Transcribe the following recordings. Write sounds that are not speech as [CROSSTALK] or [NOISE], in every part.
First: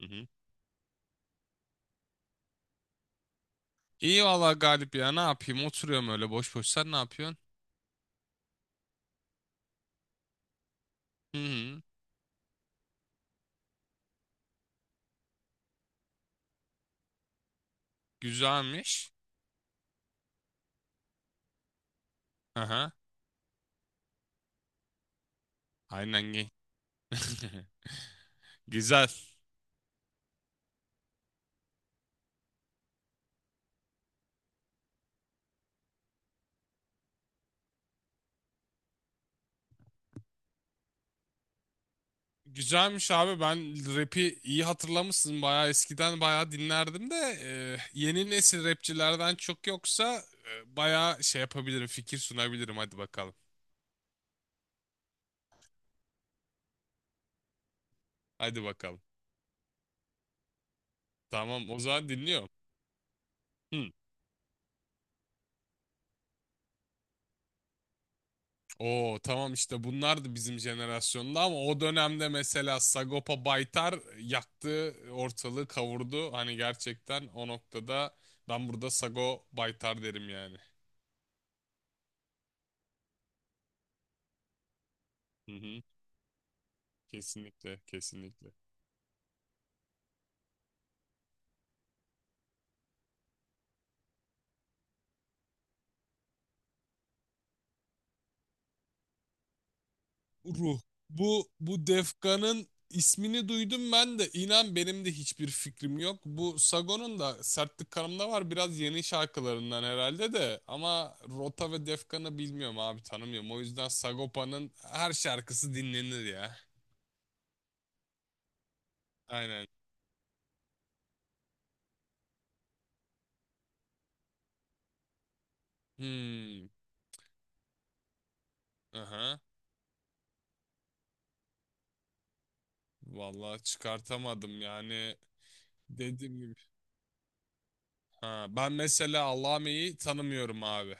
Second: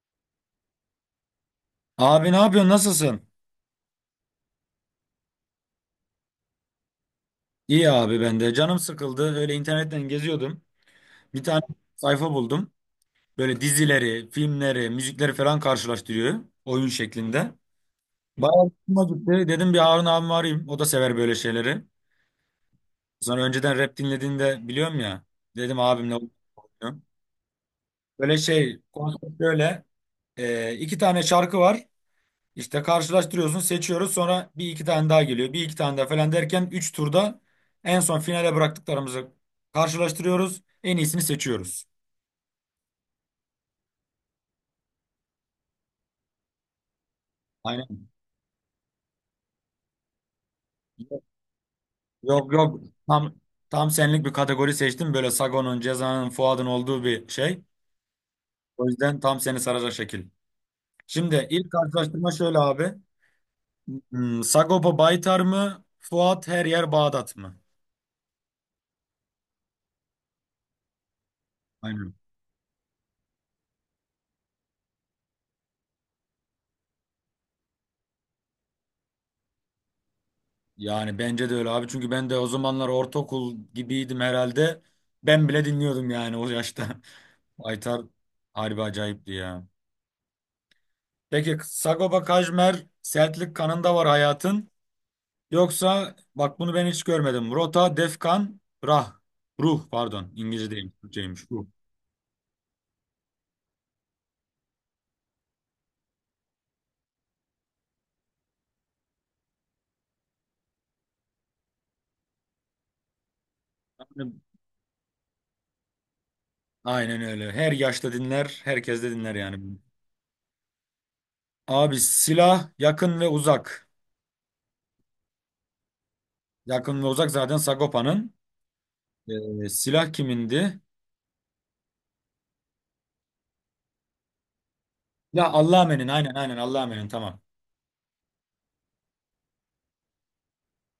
Hı hı. Abi ne yapıyorsun? Nasılsın? İyi valla Galip ya, ne yapayım, oturuyorum öyle boş boş, sen ne yapıyorsun? İyi abi ben de. Canım sıkıldı. Öyle internetten geziyordum. Hı Bir tane hı. sayfa buldum. Böyle dizileri, filmleri, müzikleri falan karşılaştırıyor. Oyun şeklinde. Bayağı hoşuma Güzelmiş. gitti. Dedim bir Harun abimi arayayım. O da sever böyle şeyleri. Aha. Sonra önceden rap dinlediğini de biliyorum ya. Dedim abimle Aynen gay. oynayalım. [LAUGHS] Böyle şey, Güzel. konsept böyle. İki tane şarkı var. İşte karşılaştırıyorsun, seçiyoruz. Sonra bir iki tane daha geliyor. Bir iki tane daha falan derken 3 turda en son finale bıraktıklarımızı karşılaştırıyoruz. En iyisini seçiyoruz. Güzelmiş abi. Ben rap'i iyi hatırlamışsın, bayağı eskiden bayağı dinlerdim de e, Aynen. yeni nesil rapçilerden çok yoksa bayağı şey yapabilirim, fikir Yok sunabilirim, yok. hadi Tam bakalım. tam senlik bir kategori seçtim. Böyle Sagon'un, Ceza'nın, Fuad'ın olduğu bir şey. Hadi O bakalım. yüzden tam seni saracak şekil. Şimdi Tamam, ilk o zaman karşılaştırma dinliyorum. şöyle abi. Hı. Sagopa Baytar mı? Fuat her yer Bağdat mı? Oo tamam, işte bunlardı bizim jenerasyonda. Ama o Aynen. dönemde mesela Sagopa Baytar yaktı ortalığı, kavurdu. Hani gerçekten o noktada ben burada Sago Baytar derim yani. Yani bence de öyle abi. Çünkü ben de o zamanlar ortaokul gibiydim herhalde. Ben Hı bile hı. dinliyordum yani o yaşta. [LAUGHS] Kesinlikle, Aytar kesinlikle. harbi acayipti ya. Peki Sagopa Kajmer Sertlik kanında var hayatın. Yoksa bak bunu ben hiç görmedim. Rota, Defkan, Rah. Ruh pardon. İngilizce Ruh. değil. Bu Türkçeymiş. Ruh. bu Defkan'ın ismini duydum ben de. İnan benim de hiçbir fikrim yok. Bu Sagon'un da Sertlik Kanım'da var. Biraz yeni şarkılarından herhalde de. Ama Rota ve Defkan'ı bilmiyorum abi, tanımıyorum. O yüzden Yani Sagopa'nın her şarkısı dinlenir ya. aynen öyle. Her yaşta dinler. Herkes de dinler yani. Aynen. Abi silah yakın ve uzak. Hmm. Yakın ve uzak zaten Sagopa'nın. Aha. Silah kimindi? Vallahi çıkartamadım yani. Ya Allah'a emanin aynen Dediğim gibi. aynen Allah'a emanin tamam. Ha, ben mesela Allame'yi tanımıyorum abi.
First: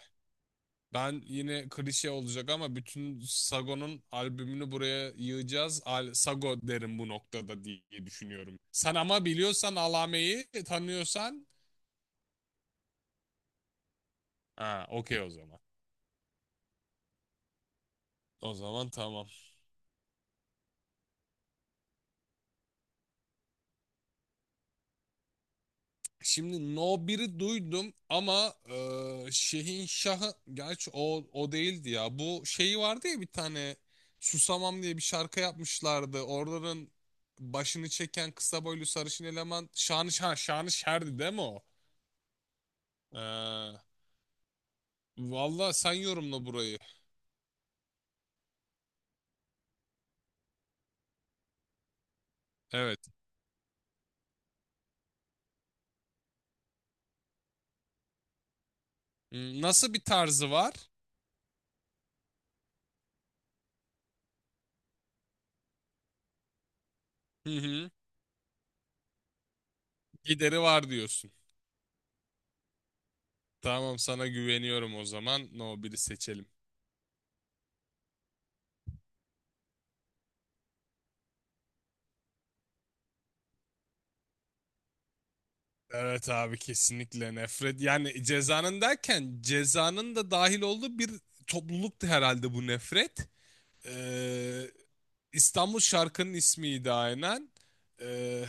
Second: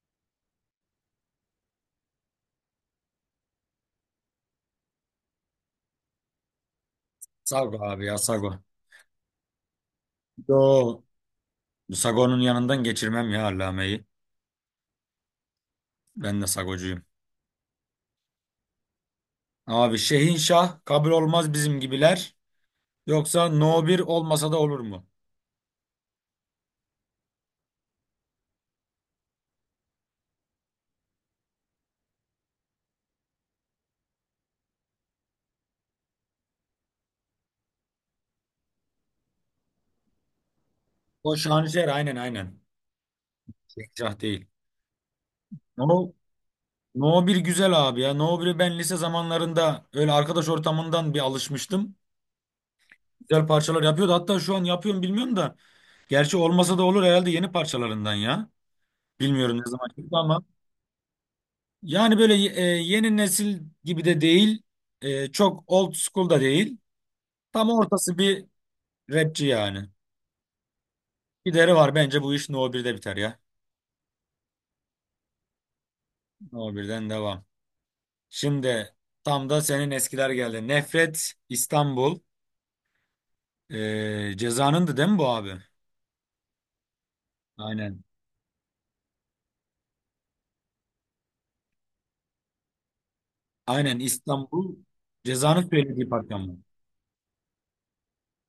Ben yine klişe olacak ama bütün Sago'nun albümünü buraya yığacağız. Al Sago derim bu noktada Sago diye abi ya Sago. düşünüyorum. Sen ama biliyorsan, alameyi Yo. tanıyorsan, Sago'nun yanından geçirmem ya Allame'yi. ha, okey o zaman. Ben de Sagocuyum. O zaman tamam. Abi Şehinşah kabul olmaz bizim gibiler. Yoksa No 1 olmasa da olur mu? Şimdi No 1'i duydum ama Şehin Şah'ı, gerçi o değildi ya. Bu şeyi vardı ya, bir tane Susamam diye bir şarkı yapmışlardı. Oraların başını çeken kısa boylu sarışın eleman Şanışer, Şanışer'di değil O mi o? Şanışer aynen aynen. Ee, Şehinşah değil. Valla sen No, yorumla burayı. No 1 güzel abi ya. No 1'i ben lise zamanlarında öyle arkadaş ortamından bir alışmıştım. Evet. Güzel parçalar yapıyordu. Hatta şu an yapıyorum bilmiyorum da. Gerçi olmasa da olur herhalde yeni parçalarından ya. Bilmiyorum Hmm, ne zaman nasıl bir çıktı ama. tarzı var? Yani böyle yeni nesil gibi de değil, çok old school da değil. Hı Tam hı. ortası bir rapçi yani. Gideri var diyorsun. Gideri var bence bu iş No birde biter ya. Tamam, sana güveniyorum o zaman. No biri seçelim. No birden devam. Şimdi tam da senin eskiler geldi. Nefret İstanbul. Ceza'nındı değil mi bu abi? Evet abi, kesinlikle nefret. Aynen. Yani cezanın, derken cezanın da dahil olduğu bir topluluktu herhalde bu nefret. Aynen Ee, İstanbul Ceza'nın İstanbul söylediği şarkının parça mı? ismiydi aynen. Ee,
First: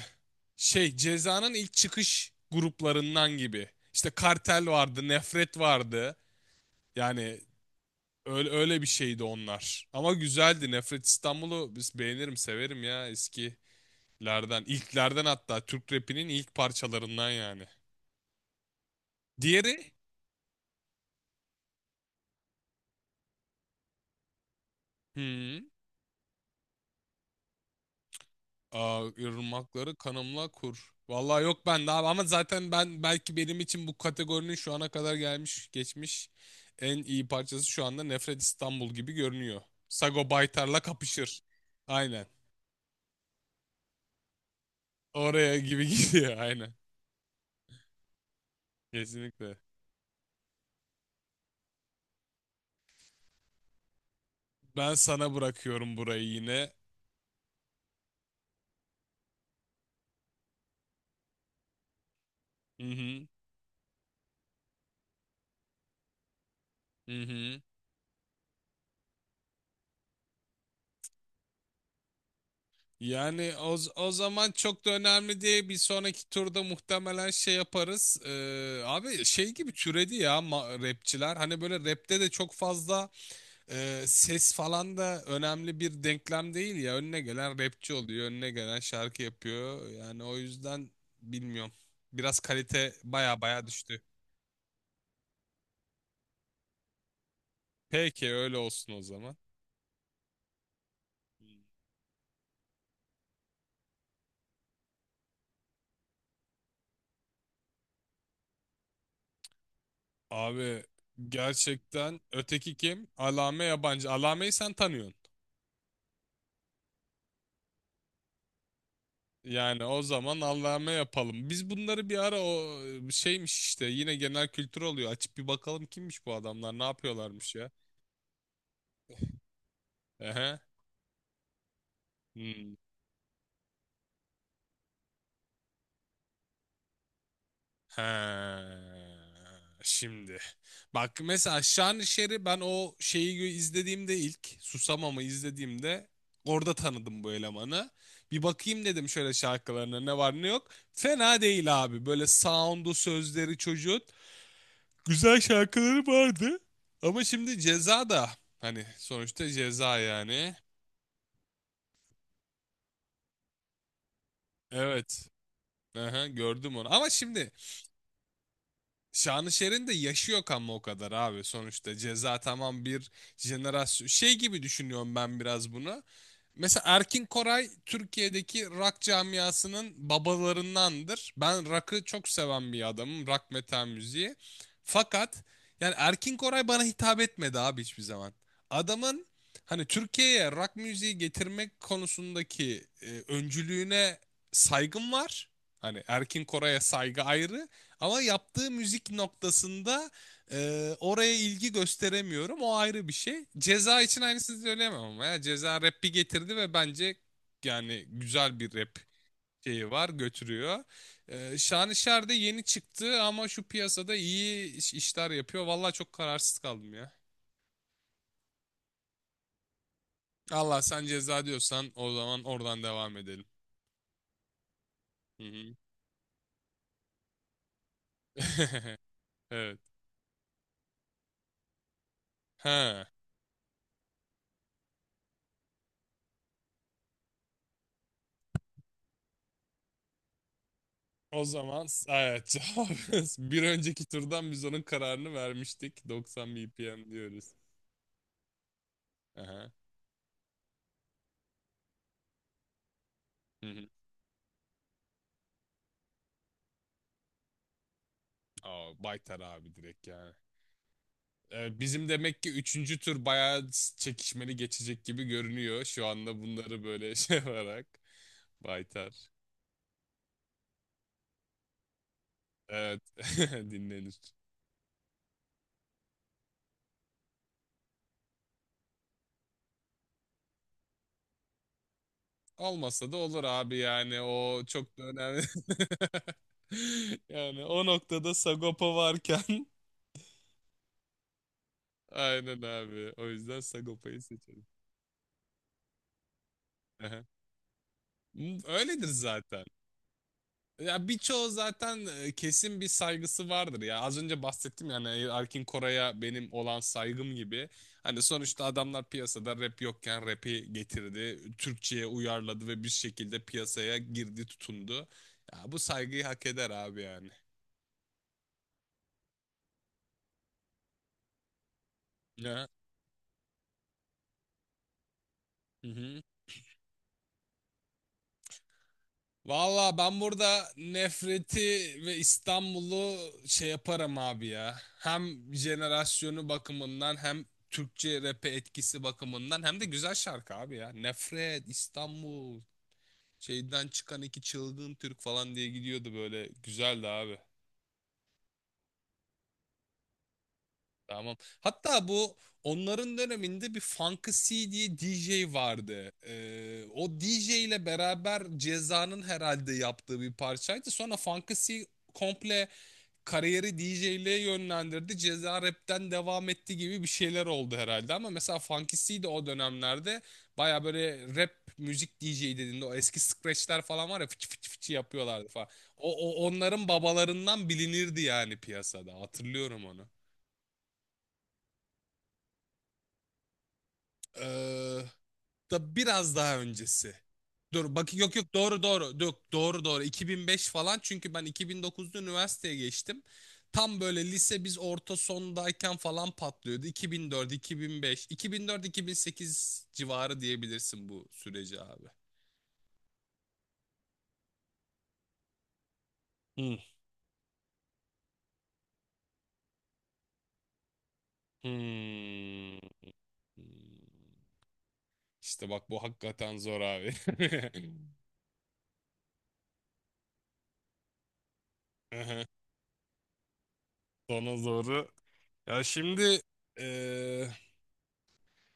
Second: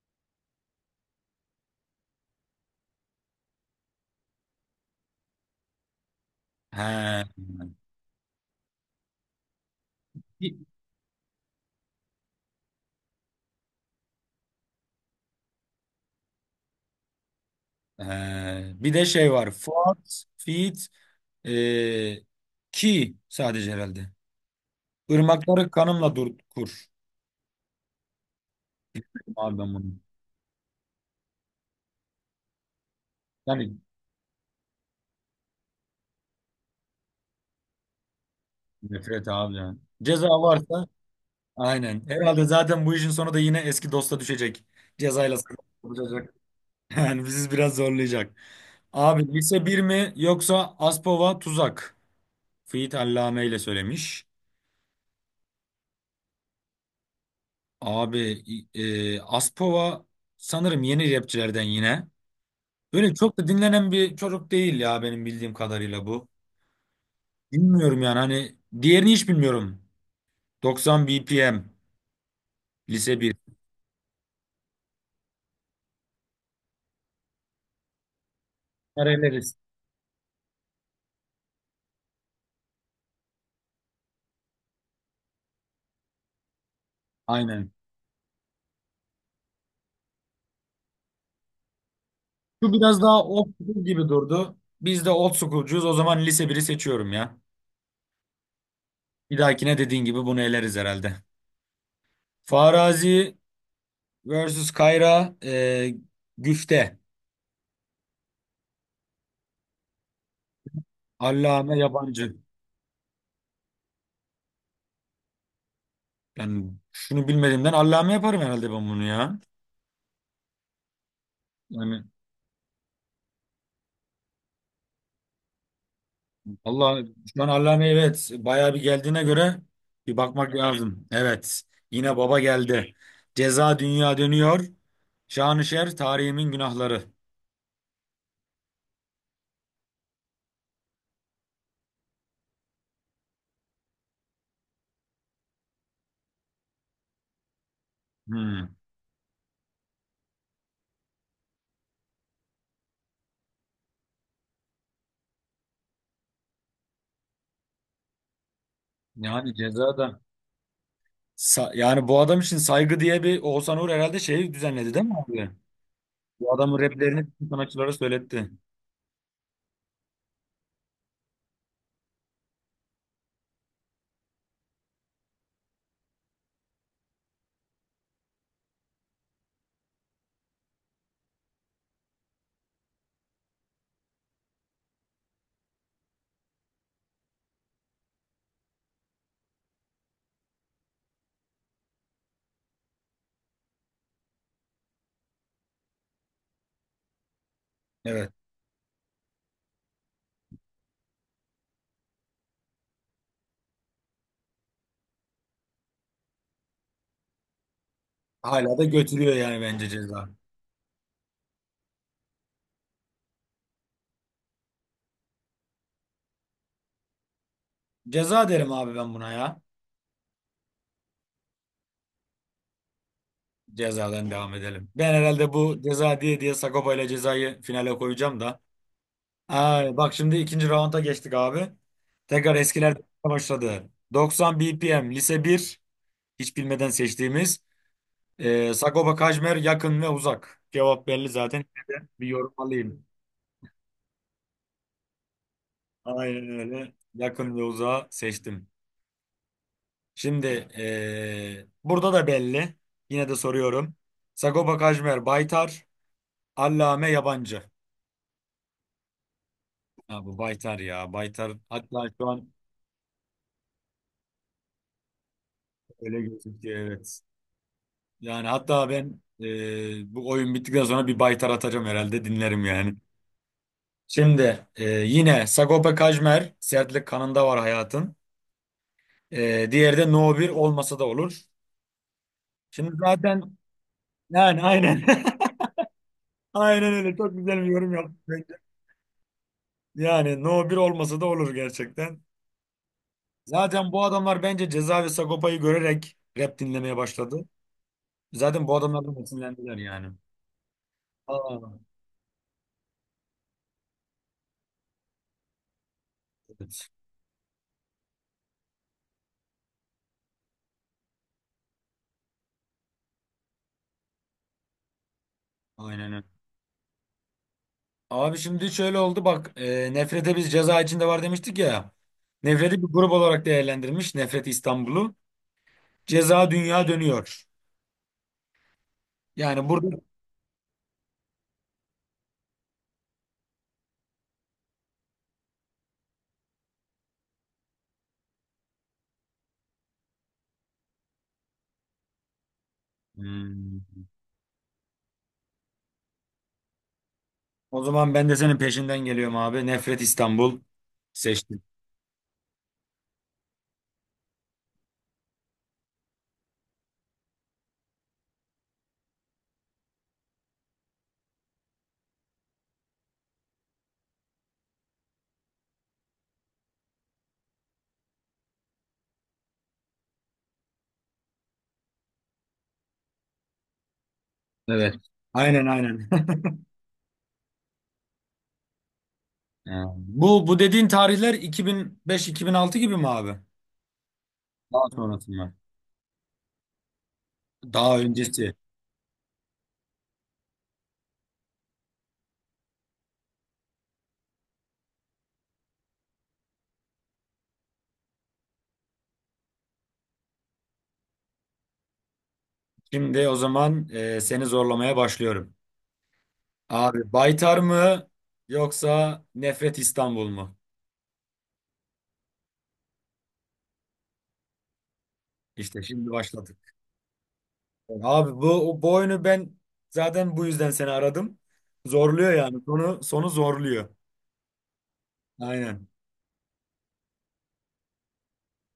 şey, cezanın ilk çıkış gruplarından gibi. İşte kartel vardı, nefret vardı. He. Yani öyle bir şeydi onlar. Ama Bir, güzeldi. Nefret İstanbul'u biz beğenirim, severim ya eskilerden. İlklerden, hatta Türk rapinin ilk parçalarından yani. he. Bir de şey var. Diğeri? Fuat, Fit, e, Ki sadece herhalde. Hmm. Irmakları kanımla dur kur. Aa, İstedim abi ben bunu. Irmakları Kanımla Kur. Vallahi yok, ben daha ama zaten, ben belki, benim Yani için bu kategorinin şu ana kadar gelmiş geçmiş en iyi parçası şu anda Nefret İstanbul gibi nefret abi görünüyor. yani. Ceza Sago Baytar'la varsa kapışır. aynen. Aynen. Herhalde zaten bu işin sonu da yine eski dosta düşecek. Cezayla Oraya gibi [LAUGHS] sarılacak. gidiyor [LAUGHS] aynen. Yani bizi biraz zorlayacak. Abi Kesinlikle. lise bir mi yoksa Aspova tuzak? Fiyit Allame ile söylemiş. Ben sana bırakıyorum burayı yine. Abi Aspova sanırım yeni rapçilerden yine. Hı Öyle hı. çok da dinlenen bir çocuk değil ya benim bildiğim kadarıyla bu. Hı hı. Bilmiyorum yani hani diğerini hiç bilmiyorum. 90 BPM. Lise bir. Yani o zaman çok da önemli değil. Bir sonraki turda muhtemelen şey yaparız. Abi şey Nereleriz? gibi türedi ya rapçiler. Hani böyle rapte de çok fazla ses falan da önemli bir denklem değil ya. Önüne gelen Aynen. rapçi oluyor, önüne gelen şarkı yapıyor. Yani o yüzden bilmiyorum. Biraz Şu kalite biraz daha baya old baya school düştü. gibi durdu. Biz de old school'cuyuz. O zaman lise biri seçiyorum ya. Peki öyle olsun o Bir zaman. dahakine dediğin gibi bunu eleriz herhalde. Farazi versus Kayra Güfte. Abi Allame gerçekten Yabancı. öteki kim? Alame Yabancı. Alame'yi sen tanıyorsun. Yani şunu bilmediğimden Allame yaparım herhalde ben bunu ya. Yani o zaman Allah'ıma yapalım. Biz Yani bunları bir ara, o şeymiş işte, yine genel kültür oluyor. Açıp bir bakalım kimmiş bu adamlar, ne Allah şu an yapıyorlarmış ya. Allame evet bayağı bir geldiğine göre bir bakmak Ehe. lazım. Evet, yine baba Hmm. geldi. Ceza dünya dönüyor. Şanışer tarihimin günahları. Ha. Şimdi. Bak mesela Şanışer'i ben o izlediğimde, ilk Susamam'ı izlediğimde orada tanıdım bu elemanı. Bir Hmm. bakayım dedim, şöyle şarkılarına ne var ne yok. Fena değil abi. Böyle sound'u, sözleri çocuğun güzel şarkıları vardı. Ama şimdi Ceza da, hani sonuçta Yani ceza Ceza da yani. Yani bu adam için saygı diye bir Oğuzhan Uğur herhalde şeyi düzenledi değil mi Evet. abi? Aha, Bu gördüm adamın onu. Ama raplerini bütün şimdi sanatçılara söyletti. Şanışer'in de yaşı yok ama o kadar abi sonuçta. Ceza tamam, bir jenerasyon. Şey gibi düşünüyorum ben biraz bunu. Mesela Erkin Koray Türkiye'deki rock camiasının babalarındandır. Ben rock'ı çok seven bir adamım. Rock, metal müziği. Fakat yani Erkin Koray bana hitap etmedi abi hiçbir zaman. Adamın, hani Türkiye'ye rock müziği getirmek konusundaki öncülüğüne saygım var. Hani Erkin Koray'a saygı ayrı, ama Evet. yaptığı müzik noktasında oraya ilgi gösteremiyorum. O ayrı bir şey. Ceza için aynısını söyleyemem ama ya. Ceza rap'i getirdi ve bence yani güzel bir Hala da rap götürüyor yani bence şeyi var, ceza. götürüyor. Şanışer de yeni çıktı ama şu piyasada iyi işler yapıyor. Vallahi çok kararsız kaldım ya. Ceza derim abi ben buna ya. Allah, sen ceza diyorsan o zaman oradan devam edelim. Cezadan devam edelim. Ben Hı herhalde hı. bu ceza diye diye Sagopa ile cezayı finale koyacağım da. [LAUGHS] Evet. Ay, bak şimdi ikinci raunda geçtik abi. Tekrar eskiler Ha. [LAUGHS] başladı. 90 BPM lise bir, hiç bilmeden seçtiğimiz Sagopa Kajmer yakın ve uzak. Cevap belli O zaten. zaman Bir evet, yorum cevap alayım. [LAUGHS] bir önceki turdan biz onun kararını vermiştik. Aynen 90 öyle. BPM diyoruz. Yakın ve uzağı seçtim. Aha. Şimdi burada da belli. Yine de Hı hı. soruyorum. Sagopa Kajmer Baytar, Allame Yabancı. Aa, Baytar abi, direkt Ha, yani. bu Baytar ya. Baytar hatta Bizim şu demek an ki üçüncü tur bayağı çekişmeli geçecek gibi görünüyor. Şu öyle anda gözüküyor. bunları böyle [LAUGHS] Evet. şey yaparak. Yani hatta Baytar. ben bu oyun bittikten sonra bir baytar atacağım herhalde dinlerim yani. Evet. [LAUGHS] Dinlenir. Şimdi yine Sagopa Kajmer sertlik kanında var hayatın. Diğeri de No 1 olmasa da olur. Şimdi Olmasa da zaten olur abi yani. yani O çok aynen. da [LAUGHS] önemli. [LAUGHS] Aynen öyle, çok güzel bir Yani o yorum yaptın noktada bence. Sagopa varken. [LAUGHS] Yani No 1 olmasa da olur gerçekten. Aynen abi. O yüzden Zaten bu Sagopa'yı adamlar seçelim. bence Ceza ve Sagopa'yı görerek rap dinlemeye Aha. başladı. Zaten bu Öyledir adamlardan zaten. esinlendiler yani. Ya birçoğu Aa, zaten kesin bir saygısı vardır ya. Az önce bahsettim yani, Erkin Koray'a benim olan evet. saygım gibi. Hani sonuçta adamlar piyasada rap yokken rap'i getirdi. Türkçe'ye uyarladı ve bir şekilde piyasaya girdi, tutundu. Ya bu Aynen öyle. saygıyı hak eder abi yani. Abi şimdi şöyle oldu bak, Nefret'e biz ceza içinde var demiştik ya. Ya. Nefret'i bir grup olarak değerlendirmiş Nefret İstanbul'u. Hı hı. Ceza dünya dönüyor. Yani burada, Valla ben burada nefreti ve İstanbul'u şey yaparım abi ya. Hem jenerasyonu bakımından, hem Türkçe rap'e etkisi bakımından, hem de güzel şarkı abi ya. Nefret, İstanbul, hmm, şeyden çıkan iki çılgın Türk falan diye gidiyordu böyle. Güzeldi abi. o zaman ben de senin peşinden geliyorum abi. Nefret İstanbul Tamam. seçtim. Hatta bu onların döneminde bir Funky C diye DJ vardı. O DJ ile beraber Ceza'nın herhalde yaptığı bir parçaydı. Sonra Funky C komple kariyeri DJ'liğe yönlendirdi. Ceza rapten devam etti gibi bir şeyler oldu herhalde. Ama mesela Funky C de o dönemlerde baya böyle rap müzik, DJ dediğinde o eski scratchler falan var ya, fıçı fıçı fıçı Evet. yapıyorlardı Aynen falan. aynen. [LAUGHS] Onların babalarından bilinirdi yani piyasada. Hatırlıyorum Ha, onu. bu dediğin tarihler 2005-2006 gibi mi abi? Daha Ee, sonrası mı? da biraz daha öncesi. Dur Daha bak, yok yok, öncesi. doğru doğru. Yok, doğru doğru. 2005 falan, çünkü ben 2009'da üniversiteye geçtim. Tam böyle lise, biz orta sondayken falan patlıyordu. 2004, 2005, 2004, 2008 civarı diyebilirsin bu süreci abi. Şimdi o zaman seni zorlamaya başlıyorum. Hmm. Abi Baytar mı yoksa Nefret İstanbul mu? Hmm. İşte İşte bak, bu şimdi hakikaten başladık. zor abi. [LAUGHS] Abi bu oyunu ben zaten bu yüzden seni aradım. Zorluyor Aha, yani. Sonu zorluyor. sana zoru. Ya Aynen. şimdi eee,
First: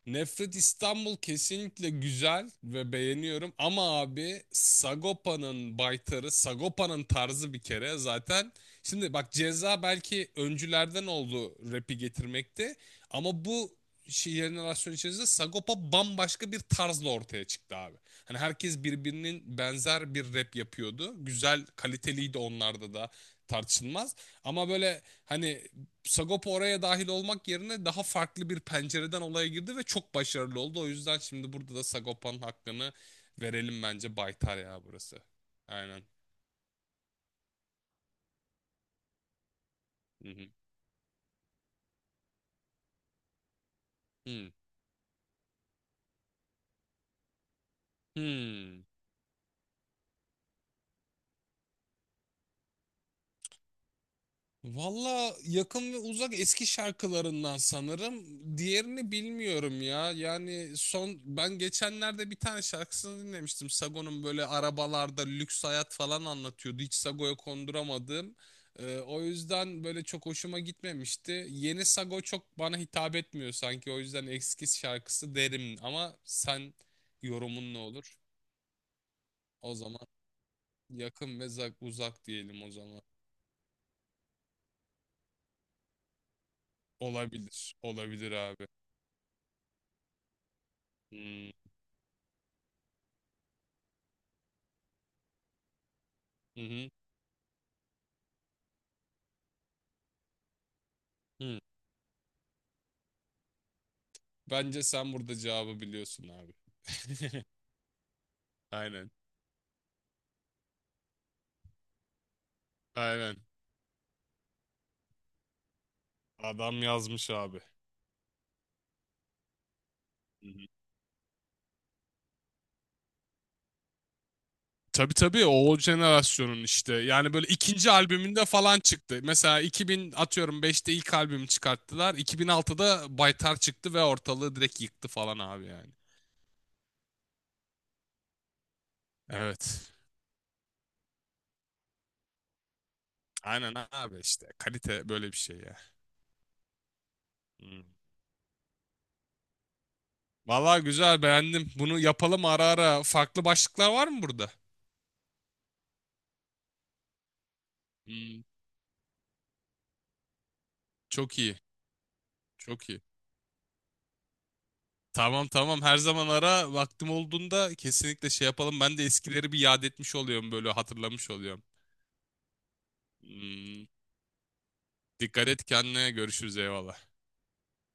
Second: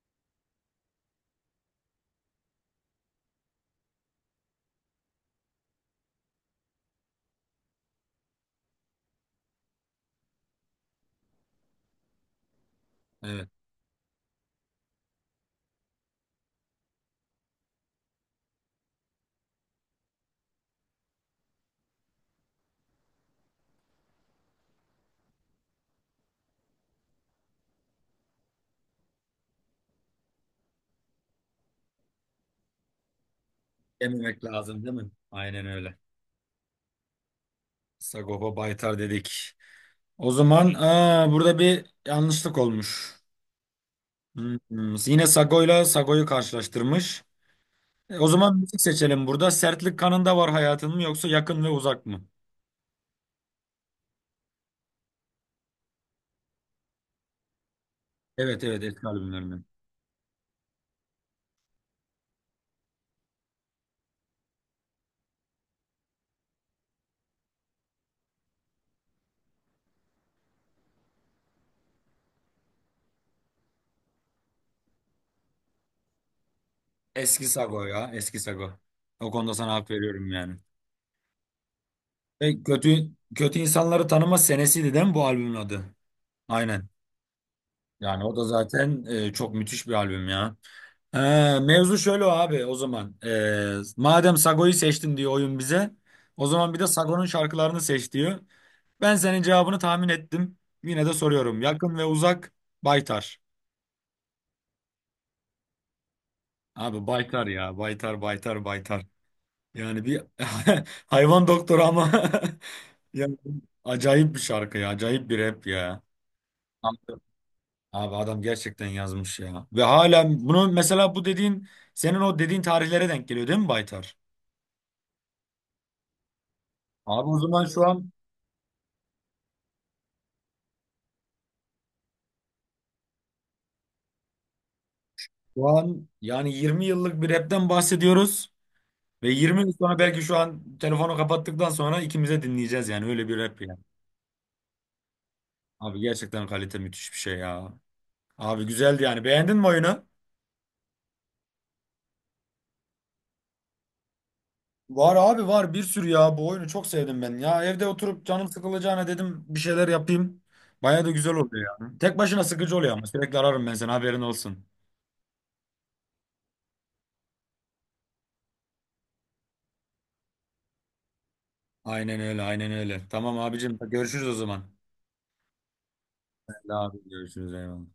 Nefret İstanbul kesinlikle güzel ve beğeniyorum ama abi, Sagopa'nın baytarı, Sagopa'nın tarzı bir kere zaten. Şimdi bak, Ceza belki öncülerden oldu rap'i getirmekte ama Evet. bu şey jenerasyon içerisinde Sagopa bambaşka bir tarzla ortaya çıktı abi. Hani herkes birbirinin benzer bir rap yapıyordu. Güzel, kaliteliydi, onlarda da tartışılmaz. Ama böyle hani Sagopa oraya dahil olmak yerine daha farklı bir pencereden olaya girdi ve çok başarılı oldu. O yüzden şimdi burada da Sagopa'nın hakkını verelim, bence Yememek Baytar ya lazım değil mi? burası. Aynen öyle. Aynen. Sagopa Baytar dedik. Hı O hı. zaman aa, burada bir yanlışlık olmuş. Hı. Hmm, yine Sago'yla Sago'yu karşılaştırmış. O zaman müzik Hı. seçelim burada. Sertlik kanında var hayatın mı yoksa yakın ve uzak mı? Valla yakın ve uzak eski şarkılarından sanırım. Evet evet eski Diğerini albümlerinden. bilmiyorum ya. Yani son, ben geçenlerde bir tane şarkısını dinlemiştim. Sago'nun, böyle arabalarda lüks hayat falan anlatıyordu. Hiç Sago'ya konduramadım. O yüzden böyle çok hoşuma gitmemişti. Yeni Sago çok bana hitap etmiyor sanki. O yüzden eski şarkısı derim. Ama sen, Eski yorumun ne Sago ya. olur? Eski Sago. O konuda sana O hak zaman veriyorum yani. yakın ve uzak diyelim o zaman. Kötü kötü insanları tanıma senesiydi değil mi bu albümün adı? Aynen. Olabilir. Yani Olabilir o da abi. zaten çok müthiş bir albüm ya. E, Hmm. mevzu şöyle abi o zaman. Madem Sago'yu seçtin diyor oyun bize. O Hı zaman bir de hı. Sago'nun şarkılarını seç diyor. Ben senin cevabını tahmin ettim. Yine de Hı. soruyorum. Yakın ve uzak Baytar. Bence sen burada cevabı biliyorsun abi. Abi Baytar [LAUGHS] ya. Baytar, Baytar, Baytar. Aynen. Yani bir [LAUGHS] hayvan doktoru ama [LAUGHS] Ya, Aynen. acayip bir şarkı ya. Acayip bir rap ya. Adam Anladım. yazmış abi. Abi adam gerçekten yazmış ya. Ve hala Hı hı. bunu mesela bu dediğin senin o dediğin tarihlere denk geliyor değil mi Baytar? Tabii tabii, o jenerasyonun işte. Abi Yani o böyle zaman şu ikinci an albümünde falan çıktı. Mesela 2000 atıyorum, beşte ilk albümü çıkarttılar. 2006'da Baytar çıktı ve ortalığı direkt yıktı falan abi şu yani. an yani 20 yıllık bir rapten bahsediyoruz. Ve 20 yıl Evet. sonra belki şu an telefonu kapattıktan sonra ikimize dinleyeceğiz yani öyle bir rap Aynen yani. abi işte. Kalite böyle bir şey ya. Abi gerçekten kalite müthiş bir şey ya. Hı. Abi güzeldi yani. Beğendin mi oyunu? Vallahi güzel, beğendim. Bunu yapalım ara ara. Farklı başlıklar var mı burada? Var abi var bir sürü ya, bu oyunu çok sevdim ben. Ya evde oturup Hı. canım sıkılacağına dedim bir şeyler yapayım. Baya da güzel Çok iyi. oluyor ya. Tek başına sıkıcı Çok oluyor iyi. ama sürekli ararım ben seni haberin olsun. Tamam tamam, her zaman ara vaktim olduğunda kesinlikle şey yapalım. Ben de eskileri bir yad etmiş oluyorum, böyle hatırlamış oluyorum. Aynen öyle aynen öyle. Tamam abicim Hmm, görüşürüz o zaman. dikkat et kendine, görüşürüz, Hadi eyvallah. abi görüşürüz eyvallah.